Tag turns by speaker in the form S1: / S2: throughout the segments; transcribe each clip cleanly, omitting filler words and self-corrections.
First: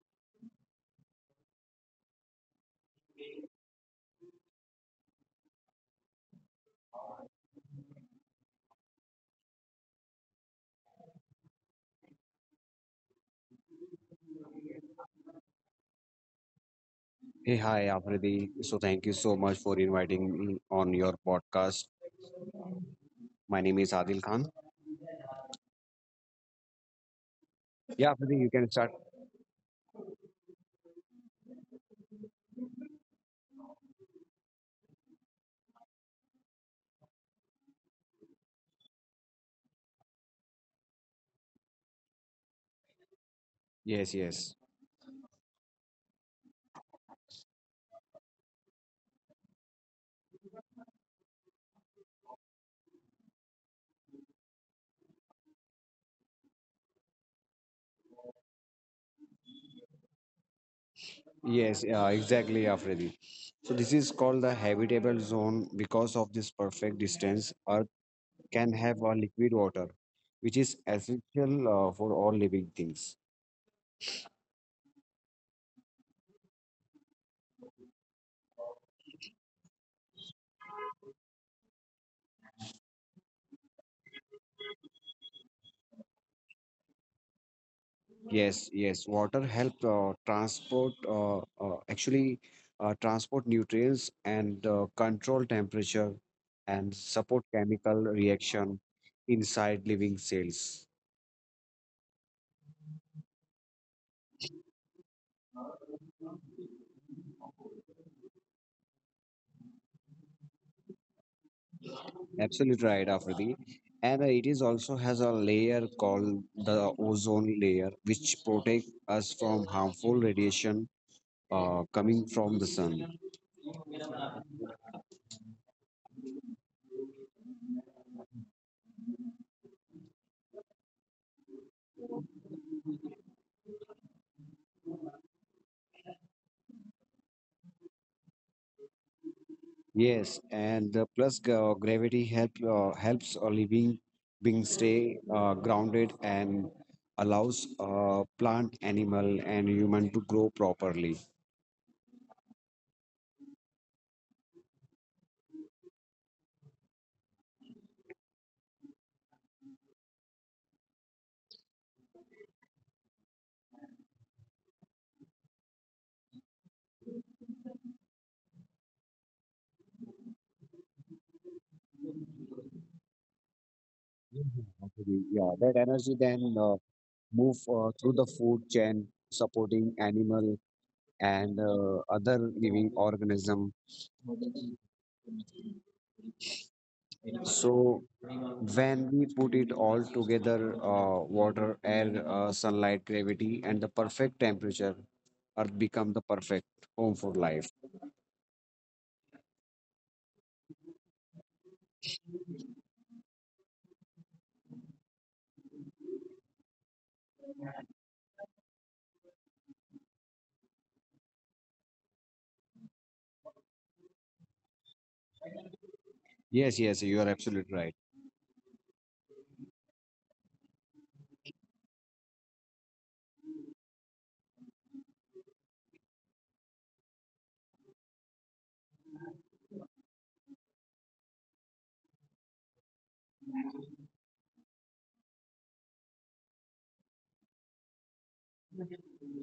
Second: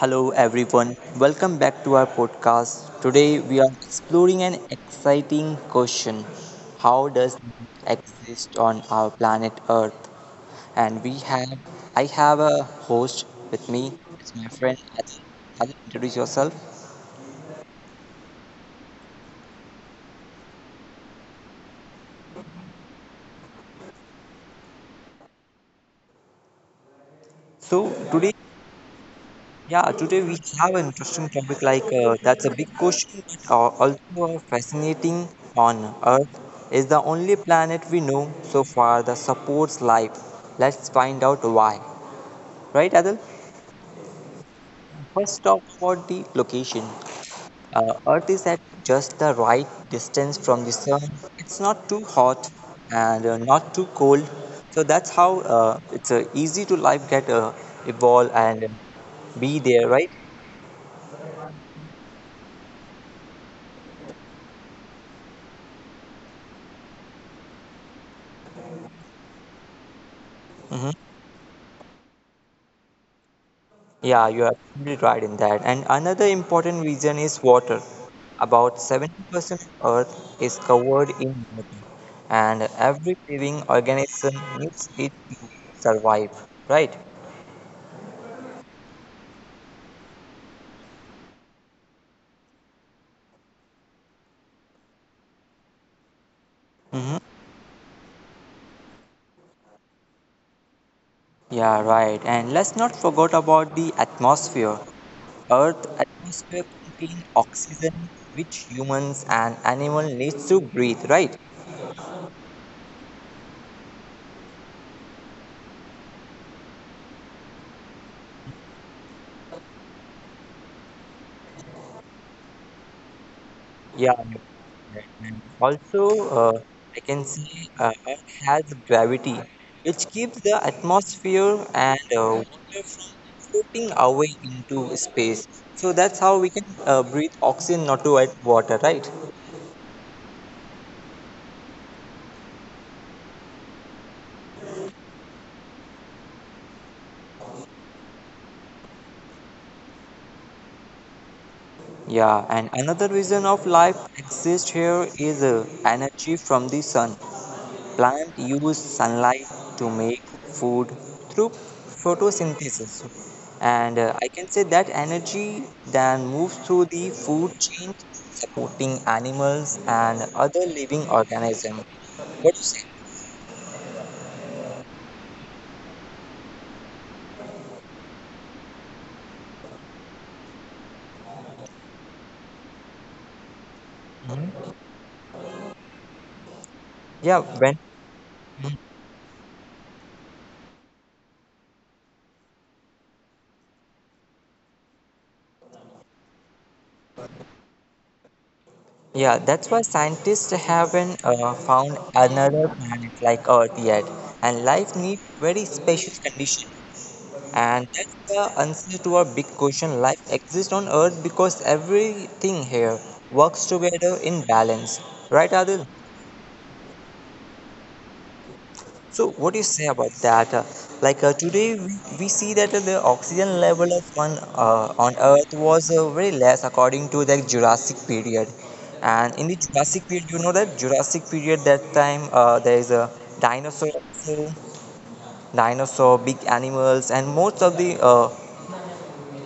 S1: Hello, everyone. Welcome back to our podcast. Today, we are exploring an exciting question: How does life exist on our planet Earth? And we have, I have a host with me. It's my friend. Adil, introduce yourself.
S2: Hey, hi, Afridi. So, thank you so much for inviting me on your podcast. My name is Adil Khan.
S1: So,
S2: Yeah,
S1: today
S2: Afridi, you can start.
S1: Yeah, today we have an interesting topic like that's a big question, but also a fascinating one. Earth is the only planet we know so far that supports life. Let's find out why. Right, Adil?
S2: Yes, yes.
S1: First, talk about the location. Earth is at just the right distance from the sun. It's not too hot and not too cold. So that's how it's easy to life get evolve and be there, right?
S2: Yes, yeah, exactly, Afridi. So, this is called the habitable zone because of this perfect distance, Earth can have a liquid water, which is
S1: Mm-hmm.
S2: essential for all living things.
S1: Yeah, you are absolutely right in that. And another important reason is water. About 70% of Earth is covered in water, and every living organism needs it to survive, right?
S2: Yes, yes. Water help actually, transport nutrients and control temperature and
S1: Hmm.
S2: support chemical reaction inside living cells.
S1: Yeah, right. And let's not forget about the atmosphere. Earth atmosphere contains oxygen, which humans and animals need to breathe, right?
S2: Absolutely right, Afridi. And it is also has a layer called the ozone layer, which protect us from harmful radiation coming from the sun.
S1: Yeah. And also, I can see Earth has gravity, which keeps the atmosphere and water from floating away into space. So that's how we can breathe oxygen, not to add water, right?
S2: Yes, and plus gravity helps a living being stay grounded and allows plant, animal, and human to grow properly.
S1: Yeah, and another reason of life exists here is energy from the sun. Plants use sunlight to make food through photosynthesis. And I can say that energy then moves through the food chain, supporting animals and other living organisms. What do you say?
S2: Actually, yeah, that energy then move through the food chain, supporting animal and other living organism.
S1: Mhm. Yeah, when
S2: So when we put it all together, water, air, sunlight, gravity, and the perfect temperature, earth become the perfect home for life.
S1: yeah, that's why scientists haven't found another planet like Earth yet, and life needs very special conditions. And that's the answer to our big question: life exists on Earth because everything here works together in balance. Right, Adil?
S2: Yes, yes, you are absolutely right.
S1: So, what do you say about that? Like today, we see that the oxygen level on Earth was very less according to the Jurassic period. And in the Jurassic period, you know that Jurassic period, that time there is a dinosaur, dinosaur, big animals, and most of the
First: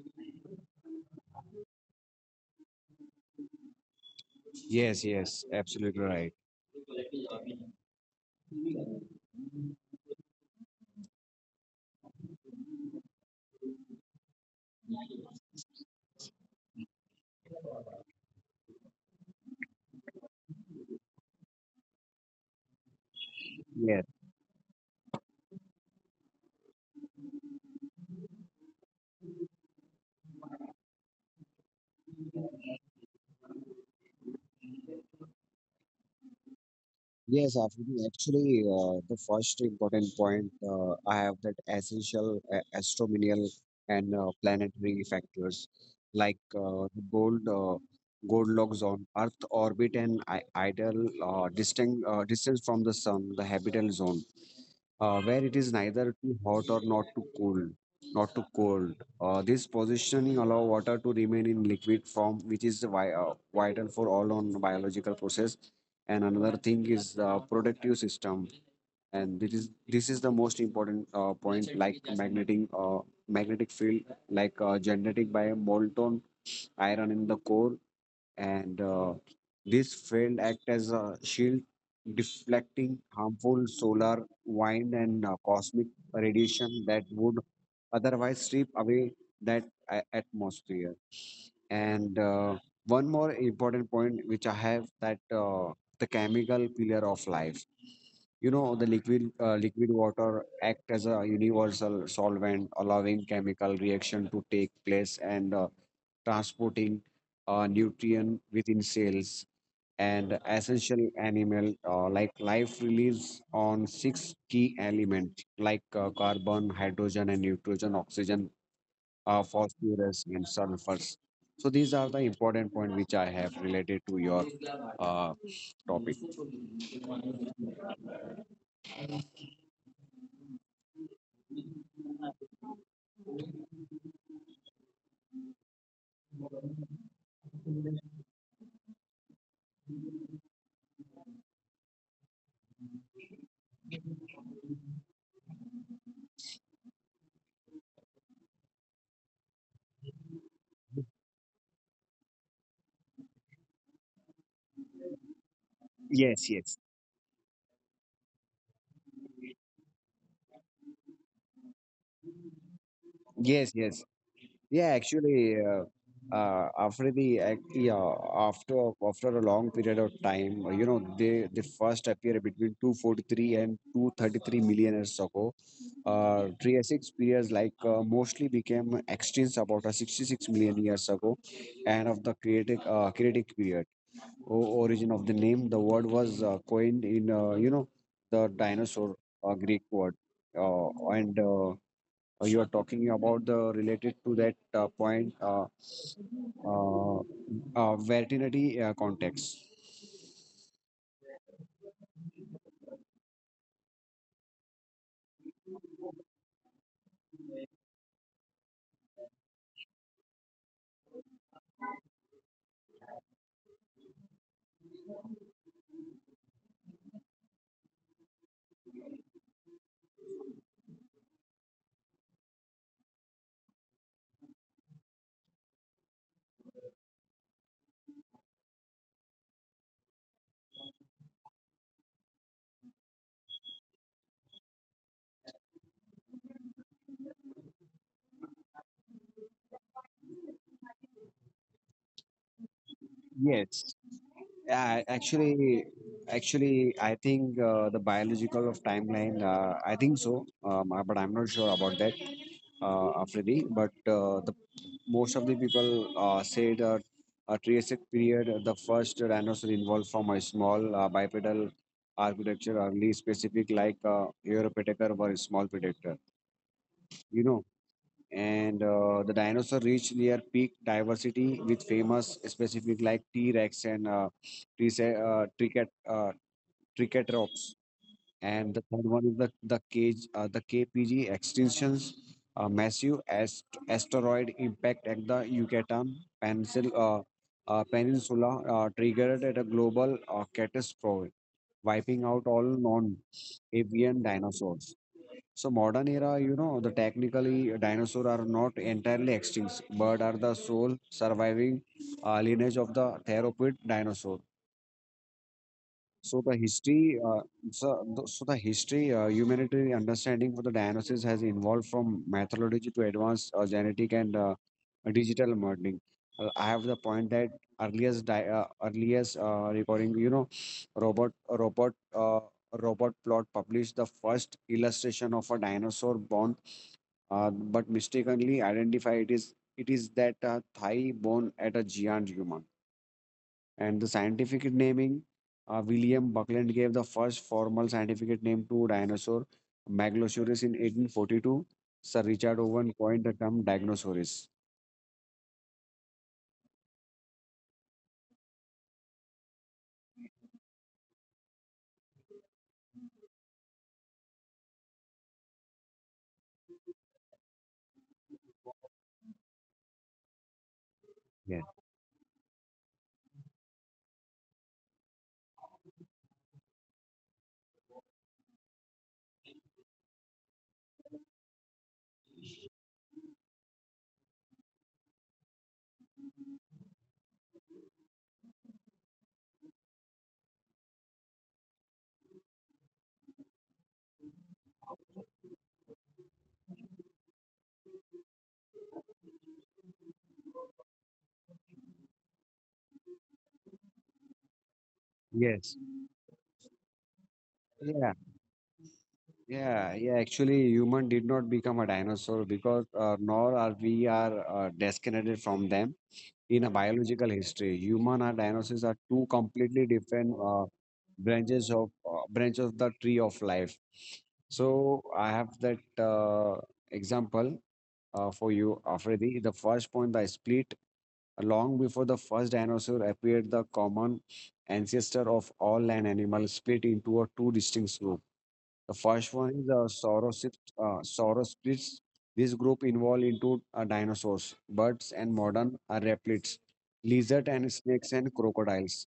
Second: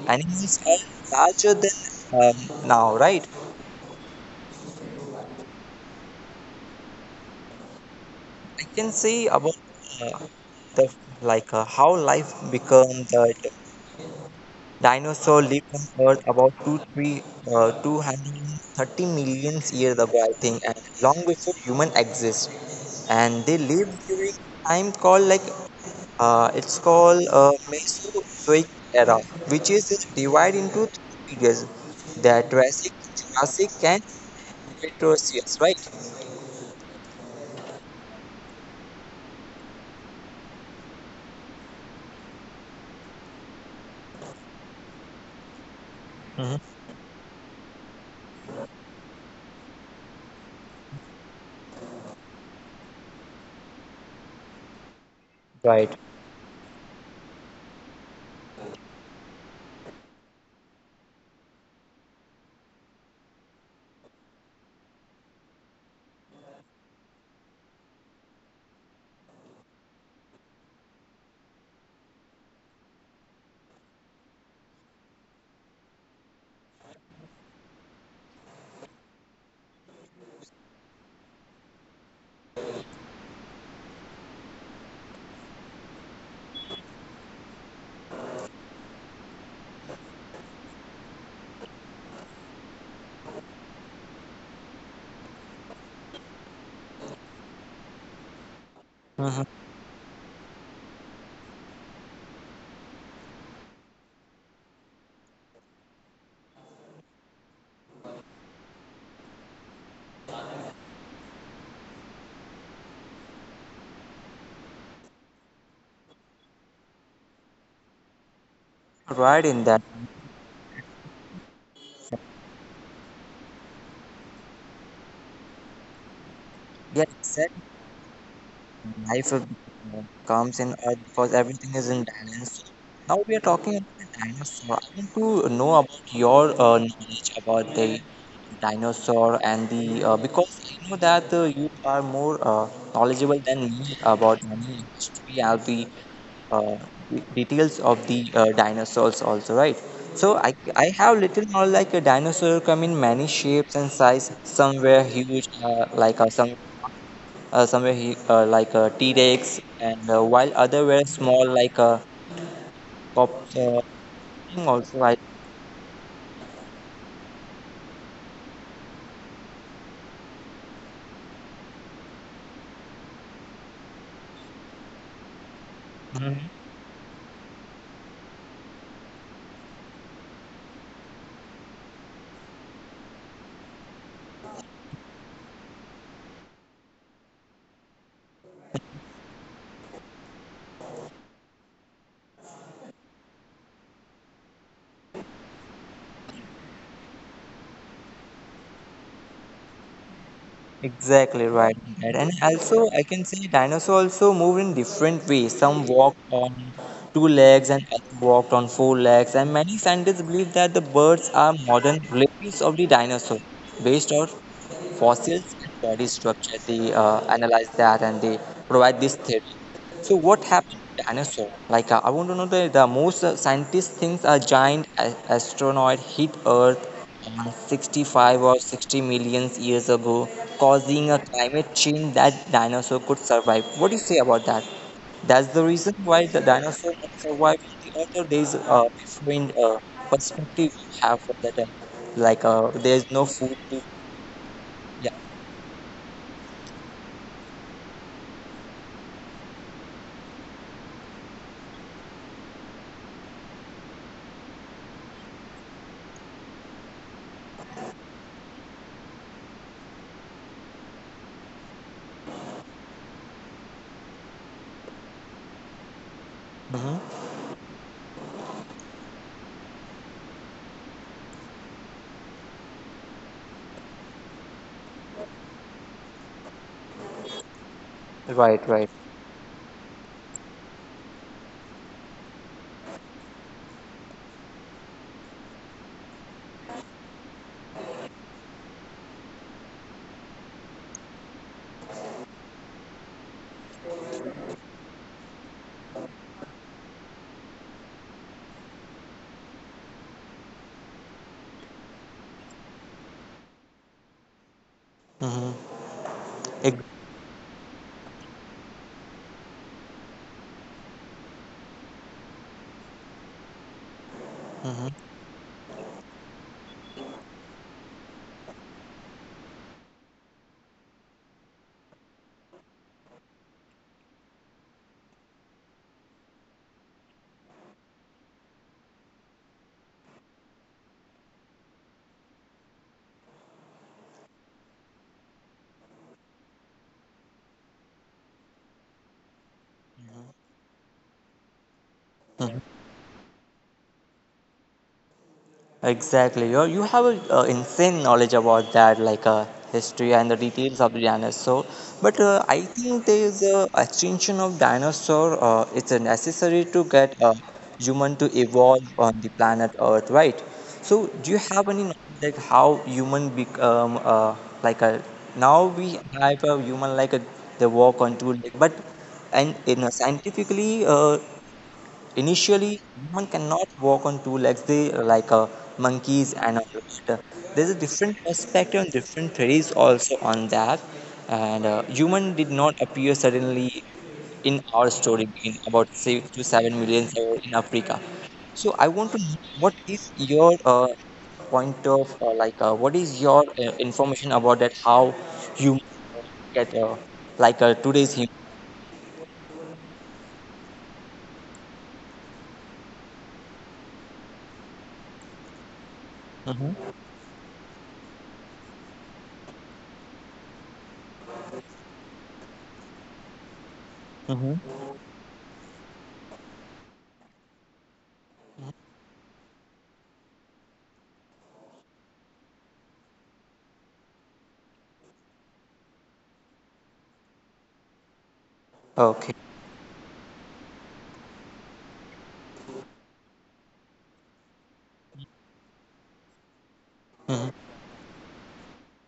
S1: animals are larger than now, right?
S2: Yes, yes, absolutely right.
S1: I can say about uh, the like how life became that dinosaur lived on Earth about 230 million years ago, I think, and long before human exist. And they lived
S2: Yes.
S1: during time called like it's called Mesozoic era, which is divided into three periods: the Triassic, Jurassic, and Cretaceous, right?
S2: Yes, Afridi, actually, the first important point I have that essential astronomical and planetary factors, like
S1: Mhm.
S2: the Goldilocks zone, Earth orbit, and I- idle distant distance from the sun, the habitable zone,
S1: Right.
S2: where it is neither too hot or not too cold. This positioning allow water to remain in liquid form, which is vital for all on biological process. And another thing is the protective system, and this is the most important point, like magnetic field, like generated by molten iron in the core. And this field act as a shield, deflecting harmful solar wind and cosmic radiation that would otherwise strip away that atmosphere. And one more important point which I have that the chemical pillar of life. You know, the
S1: Mhm.
S2: liquid water act as a universal solvent, allowing chemical reaction to take place and transporting nutrient within cells. And essential animal like life relies on six key elements like carbon, hydrogen, and nitrogen, oxygen,
S1: Right in that.
S2: phosphorus, and sulfurs. So these are the important point which I have related to your uh, topic.
S1: Yeah, exactly. Life comes in Earth because everything is in balance. Now we are talking about the dinosaur. I want to know about your knowledge about the dinosaur and the because I know that you are more knowledgeable than me about animal history and the uh, details of the dinosaurs also, right? So I have little more like a dinosaur come in many shapes and size. Some were huge, like
S2: Yes,
S1: some
S2: yes.
S1: somewhere he, like T-Rex, and while other were small like a pop
S2: Yes,
S1: uh,
S2: yes.
S1: thing
S2: Yeah,
S1: also like
S2: actually, after the ac- yeah, after after a long period of time, you know, they first appear between 243 and 233 million years ago.
S1: Mhm.
S2: Triassic periods like mostly became extinct about 66 million years ago, and of the Cretic Creatic period. Origin of the name, the word was coined in, you know, the dinosaur, Greek word, and you are talking about the related to that point, uh, veterinary context.
S1: Exactly right. Right. And also I can say dinosaur also move in different ways. Some walked on two legs and others walked on four legs. And many scientists believe that the birds are modern relatives of the dinosaur, based on fossils and body structure. They analyze that and they provide this theory. So what happened to dinosaur? Like I want to know the most scientists think a giant asteroid hit Earth on 65 or 60 million years ago, causing a climate change that dinosaur could survive. What do you say about that? That's the reason why the dinosaur could survive in the other days, a different perspective we have for that. Like there's no food to
S2: Yes, uh,
S1: yeah.
S2: actually, actually, I think the biological of timeline. I think so, but I'm not sure about that, Afridi. But the most of the people say that a Triassic period, the first dinosaur evolved from a small bipedal architecture, early specific like Europateker were small predator.
S1: Hmm.
S2: You know, and the dinosaur reached their peak diversity with famous specific like t-rex and Trice- uh, Tricat, uh, triceratops.
S1: Right,
S2: And the
S1: right.
S2: third one is the kpg extinctions, massive asteroid impact at the yucatan pencil, uh, peninsula, triggered at a global catastrophe, wiping out all non avian dinosaurs. So modern era, you know, the technically dinosaur are not entirely extinct, but are the sole surviving lineage of the theropod dinosaur.
S1: Mm-hmm.
S2: So the
S1: Ex-
S2: history, uh, Humanitarian understanding for the dinosaurs has evolved from methodology to advanced genetic and
S1: mm-hmm.
S2: digital modeling. I have the point that earliest recording. You know, robot robot uh, robot plot published the first illustration of a dinosaur born, but mistakenly identify it is that thigh bone at a giant human. And the scientific naming, William Buckland gave the first formal scientific name to dinosaur Megalosaurus in 1842. Sir Richard
S1: Mm-hmm.
S2: Owen coined the term Dinosaurus.
S1: Exactly. You have a insane knowledge about that, like history and the details of the dinosaur. But I think there is a extinction of dinosaur. It's necessary to get a human to evolve on the planet Earth, right? So do you
S2: Yeah.
S1: have any knowledge like how human become like a now we have a human like a they walk on two legs, but and in a scientifically initially, human cannot walk on two legs. They are like monkeys and a rat. There's a different perspective and different theories also on that. And human did not appear suddenly in our story being about 6 to 7 million years in Africa. So I want to know what is your point of like what is your information about that how
S2: Yes.
S1: you get like
S2: Yeah,
S1: today's human.
S2: yeah, yeah. Actually, human did not become a dinosaur, because nor are we are disconnected from them in a
S1: Hmm.
S2: biological history. Human and dinosaurs are two completely different branch of the tree of life.
S1: Hmm.
S2: So I have that example for you, Afridi. The first point, the split long before the first dinosaur appeared, the common ancestor of all land animals split into a two distinct groups. The first
S1: Okay.
S2: one is saurosid, saurosplids. This group involved into dinosaurs, birds, and modern reptiles, lizard
S1: Hmm.
S2: and snakes and crocodiles.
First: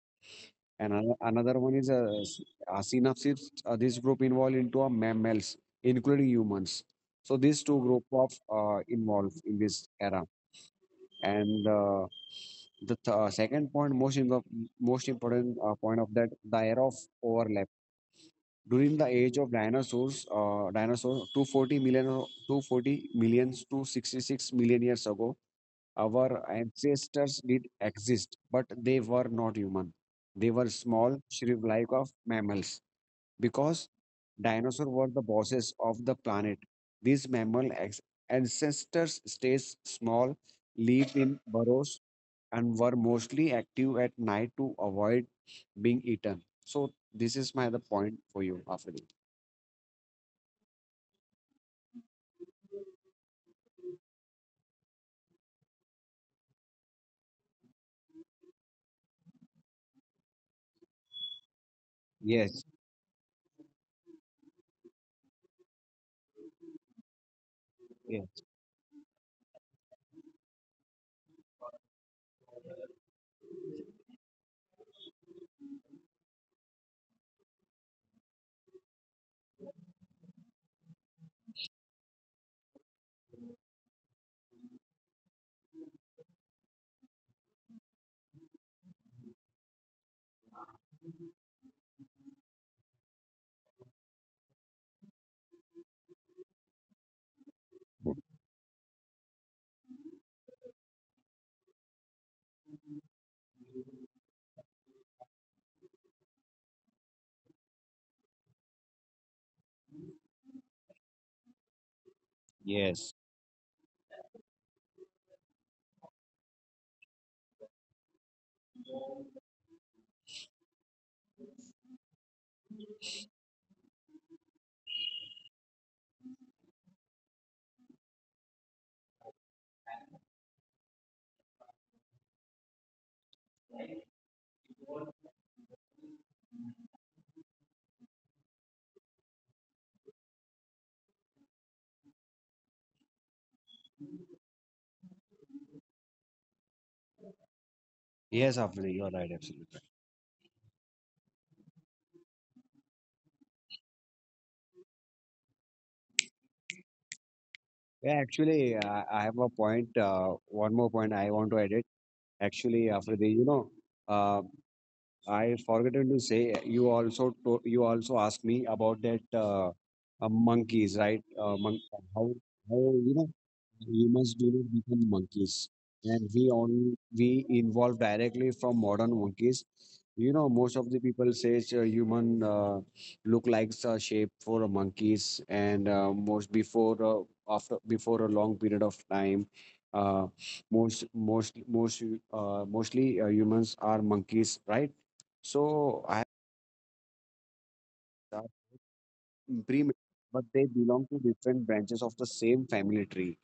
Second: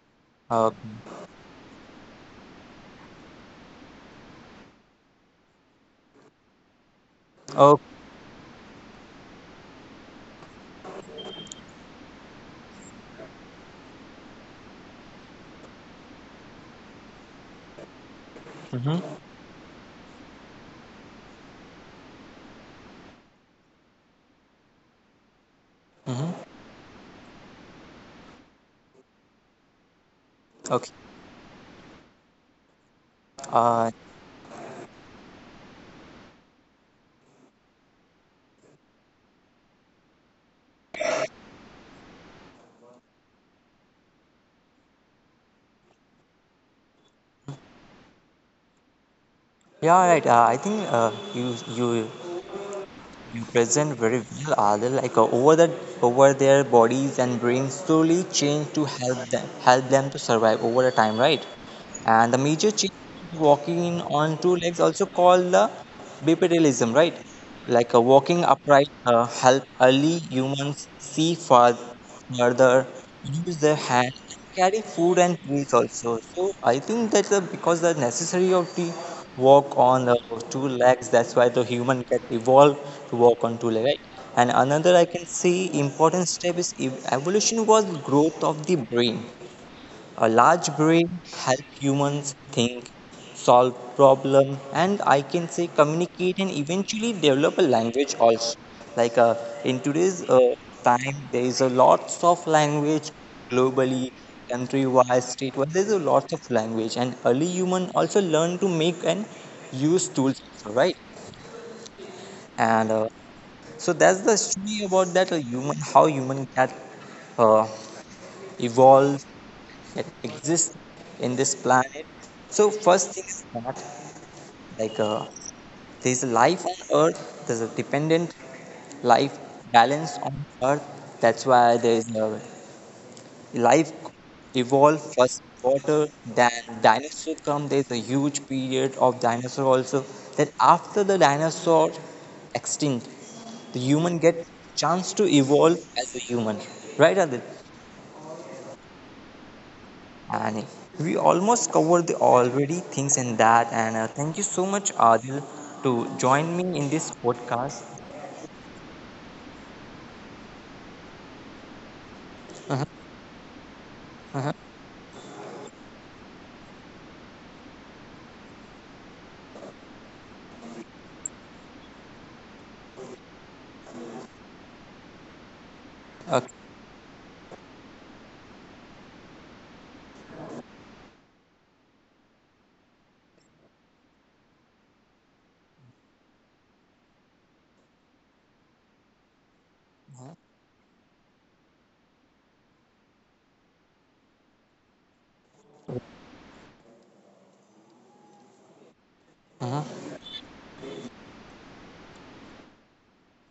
S2: And
S1: Okay.
S2: another one is synapsids. This group involved into mammals, including humans. So these two group of involved in this era. And second point, most important point of that, the era of overlap during the
S1: Mm-hmm.
S2: age of dinosaurs, 240 million, 240 millions to 66 million years ago,
S1: Mm-hmm.
S2: our ancestors did exist, but they were not human. They were
S1: Okay.
S2: small, shrimp-like of mammals.
S1: Uh,
S2: Because dinosaurs were the bosses of the planet, these mammal ancestors stayed small, lived in burrows, and were mostly active at night to avoid being eaten. So this is my the point for you, Afri.
S1: yeah, right. I think you present very well, Adil. Like over the over their bodies and brains slowly change to help them to survive over the time, right? And the
S2: Yes.
S1: major change walking on two legs also called the bipedalism, right? Like a
S2: Yeah.
S1: walking upright help early humans see far further, use their hand, carry food and trees also. So I think that's because the necessary of the walk on two legs. That's why the human get evolved to walk on two legs, right? And another I can say important step is evolution was growth of the brain a large brain help humans think, solve problem, and I can say communicate and eventually develop a language also. Like in today's time, there is a lots of language globally, country-wise, state-wise. There is a lot of language, and early human also learn to make and use tools, also, right? And
S2: Yes.
S1: so that's the story about that human, how human can uh, evolve that exists in this planet. So first thing is that like there's a life on Earth. There's a dependent life balance on Earth. That's why there's a life evolved first water. Then dinosaur come. There's a huge period of dinosaur also. Then after the dinosaur extinct, the human get chance to evolve as a human. Right, Adit?
S2: Yes, Afli, you're right. Absolutely.
S1: And we almost covered the already things in that. And thank you so much, Adil, to join me in this podcast.
S2: Yeah, actually, I have a point. One more point I want to edit. Actually, Afri, you know, uh, I forgotten to say you also to, you also asked me about that monkeys, right? How how you know humans do not become monkeys, and we
S1: Okay.
S2: only we involve directly from modern monkeys. You know, most of the people says human look like a shape for a monkeys, and most before after before a long period of time. Uh, most most most mostly, humans are monkeys, right? So I have pre
S1: Mhm,
S2: but they belong to different branches of the same family tree.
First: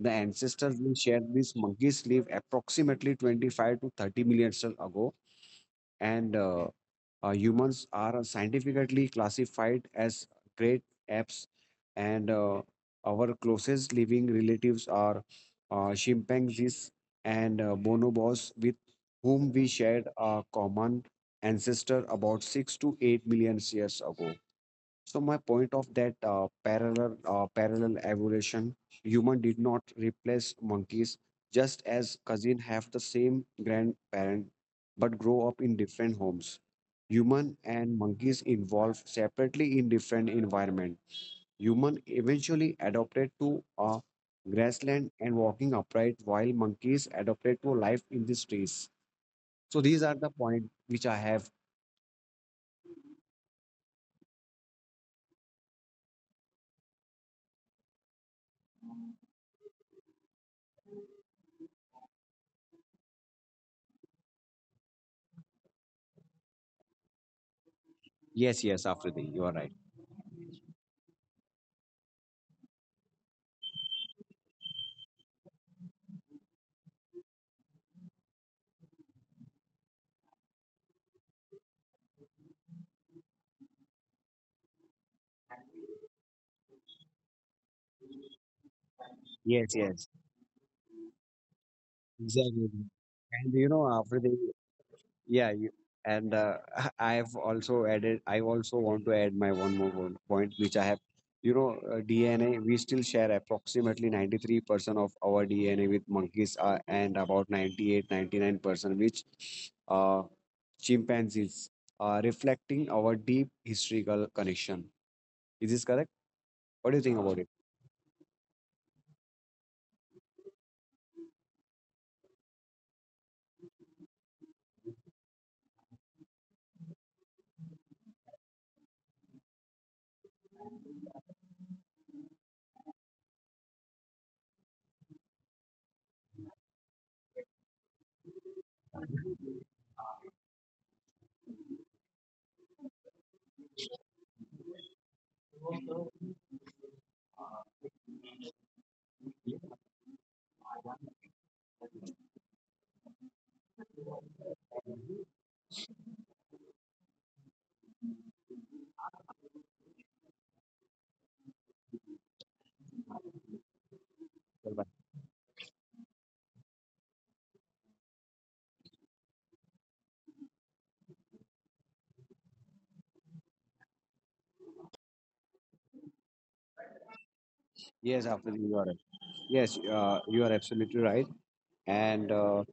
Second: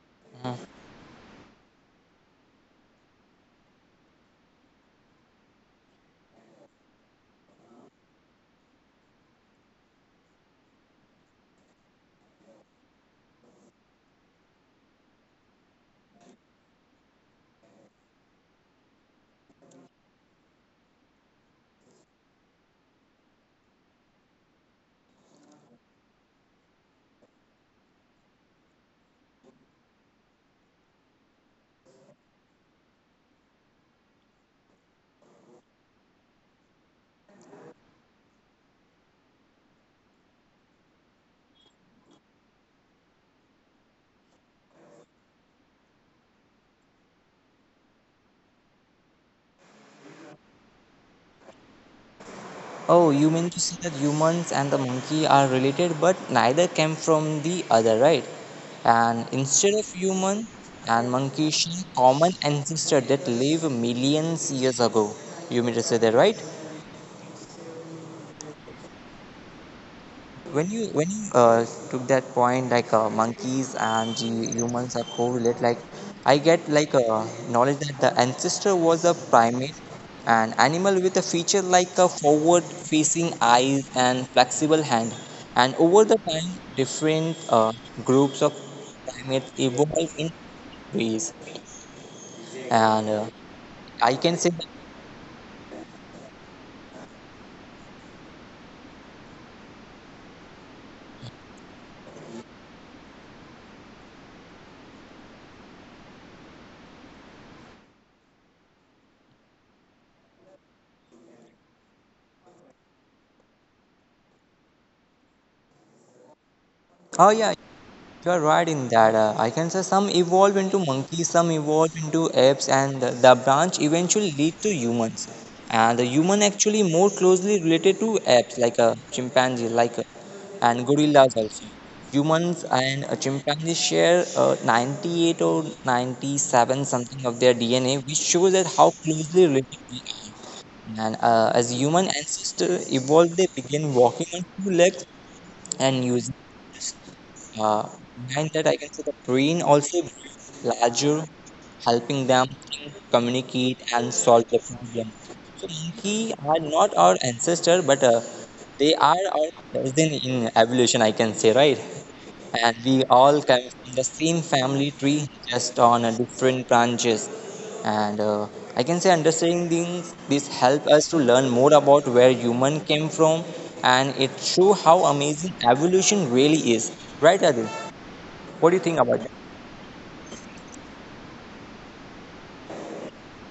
S2: The
S1: mhm.
S2: ancestors we shared these monkeys live approximately 25 to 30 million years ago, and humans are scientifically classified as great apes, and our closest living relatives are chimpanzees and bonobos, with whom we shared a common ancestor about 6 to 8 million years ago. So my point of that parallel evolution, human did not replace monkeys, just as cousin have the same grandparent but grow up in different homes. Human and monkeys evolve separately in different environment. Human eventually adopted to a grassland and walking upright, while monkeys adopted to life in the streets. So these are the point which I have.
S1: Oh, you mean to say that humans and the monkey are related, but neither came from the other, right? And instead of human and monkey, share common ancestor that lived millions years ago. You mean to say that, right?
S2: Yes, yes, after the you are right.
S1: When you took that point, like monkeys and the humans are correlate, like I get like knowledge that the ancestor was a primate, an animal with a feature like a forward-facing eyes and flexible hand. And over the time, different groups of primates
S2: Yes,
S1: evolved
S2: yes.
S1: in ways.
S2: Exactly.
S1: And
S2: And you know,
S1: I can
S2: after
S1: say,
S2: the
S1: that,
S2: yeah, you, and I've also added. I also want to add my one more one point, which I have. You know, DNA. We still share approximately 93% of our DNA with monkeys, and about 98, 99% which uh, chimpanzees, reflecting our deep historical connection. Is this correct? What do you
S1: oh
S2: think
S1: yeah,
S2: about it?
S1: you are right in that. I can say some evolve into monkeys, some evolve into apes, and the branch eventually lead to humans. And the human actually more closely related to apes, like a chimpanzee, like a, and gorillas also. Humans and chimpanzees share 98 or 97 something of their DNA, which shows that how closely related we are. And as human ancestors evolved, they began walking on two legs and using uh, behind that, I can say the brain also becomes larger, helping them think, communicate, and solve the problem. So monkey are not our ancestor, but they are our cousin in evolution, I can say, right? And we all come from the same family tree, just on a different branches. And I can say understanding this help us to learn more about where human came from, and it show how amazing evolution really is, right, Adil? What do you think
S2: Yes,
S1: about
S2: after
S1: it?
S2: you are right. Yes, you are absolutely right. And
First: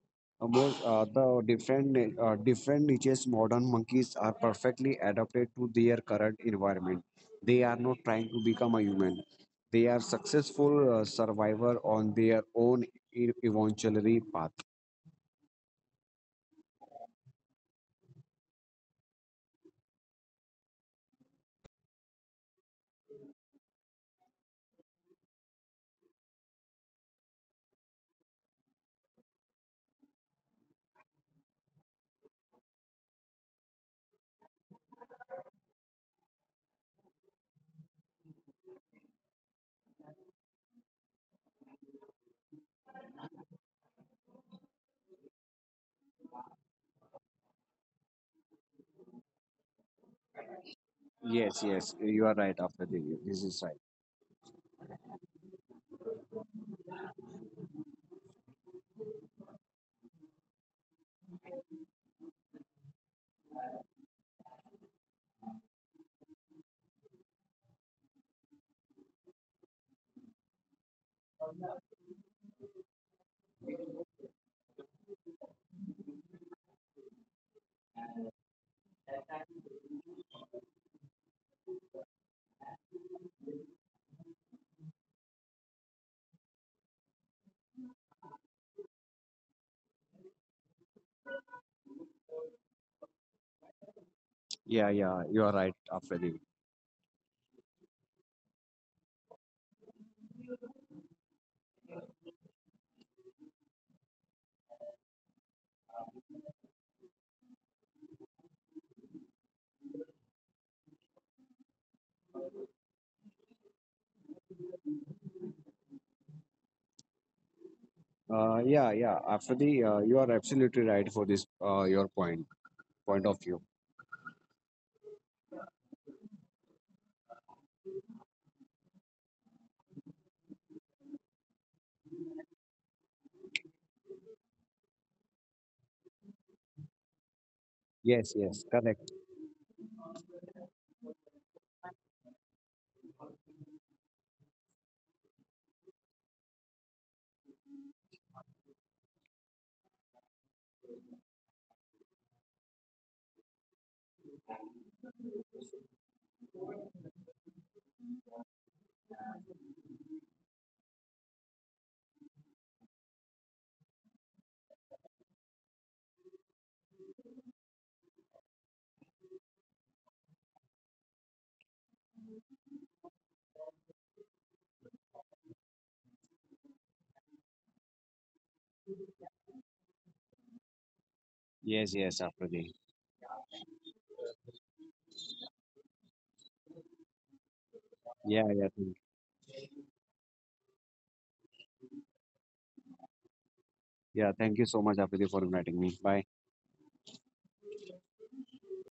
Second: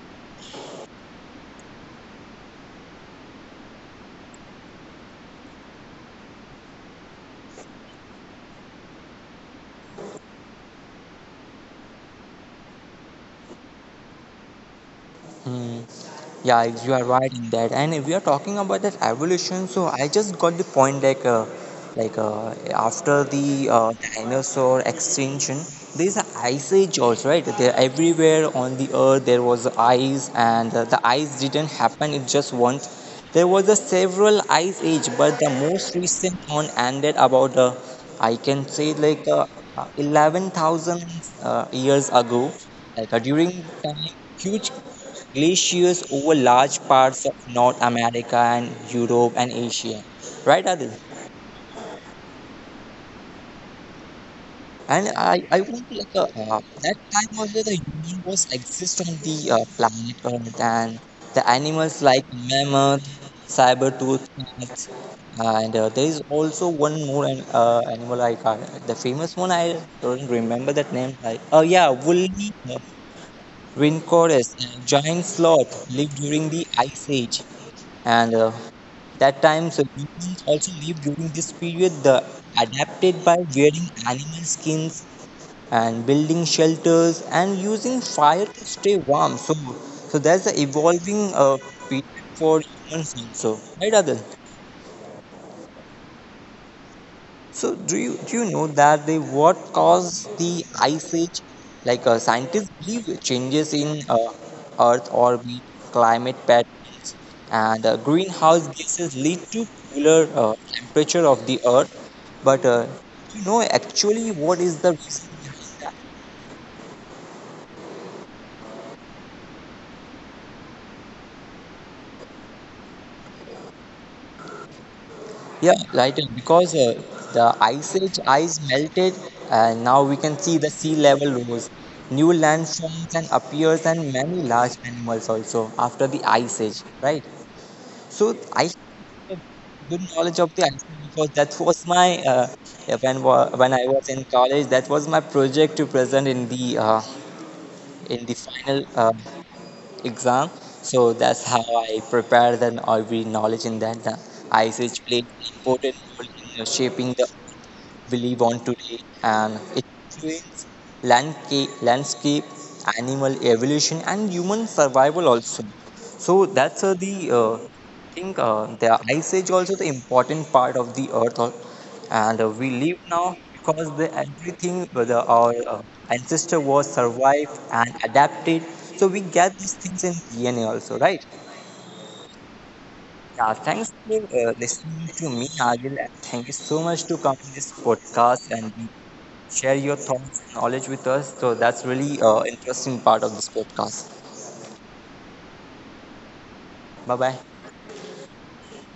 S2: most the different different niches modern monkeys are perfectly adapted to their current environment. They are not trying to become a human. They are successful survivor on their own evolutionary path.
S1: Hmm. Yeah, you are right in that. And if we are talking about that evolution, so I just got the point like after the dinosaur extinction, there's an ice age also, right? There everywhere on the Earth there was ice, and the ice didn't happen. It just once. There was a several ice age, but the most recent one ended about I can say like 11,000 years ago. Like during time huge glaciers over large parts of North America and Europe and Asia. Right, Adil?
S2: Yes, yes, you are right, after the this is right.
S1: And I want to like that time also the human was exist on the planet Earth and the animals like mammoth, saber tooth cats, and there is also one more animal I can't, the famous one I don't remember that name. Like, oh yeah, woolly uh, rhinoceros, giant sloth lived during the ice age and that time, so humans also lived during this period. The adapted by wearing animal skins and building shelters and using fire to stay warm. So that's the evolving period for humans also, right, Adil?
S2: Yeah, yeah, you are right, after the,
S1: So do you know that the what caused the ice age? Like scientists believe changes in Earth orbit, climate patterns, and greenhouse gases lead to cooler temperature of the Earth. But do you know actually what is the reason behind
S2: yeah, yeah, after the, you are absolutely right for this, your point of view.
S1: Yeah, right. Because the ice age ice melted, and now we can see the sea level rose. New landforms and appears, and many large animals also after the ice age, right? So
S2: Yes,
S1: I
S2: yes, correct.
S1: have good knowledge of the ice age because that was when I was in college. That was my project to present in the final exam. So that's how I prepared and every knowledge in that. The ice age played an important role in shaping the we live on today and it influences landscape, animal evolution, and human survival also. So that's the think the ice age also the important part of the Earth, and we live now because the everything our ancestor was survived and adapted. So we get these things in DNA also, right?
S2: Yes, yes, after the.
S1: Yeah, thanks for listening to me, Agil, and thank you so much to come in this podcast
S2: Yeah,
S1: and
S2: yeah.
S1: share your thoughts and knowledge with us. So that's really interesting part of this podcast.
S2: Yeah, thank you so much, Apiti, for inviting me. Bye.
S1: Bye bye.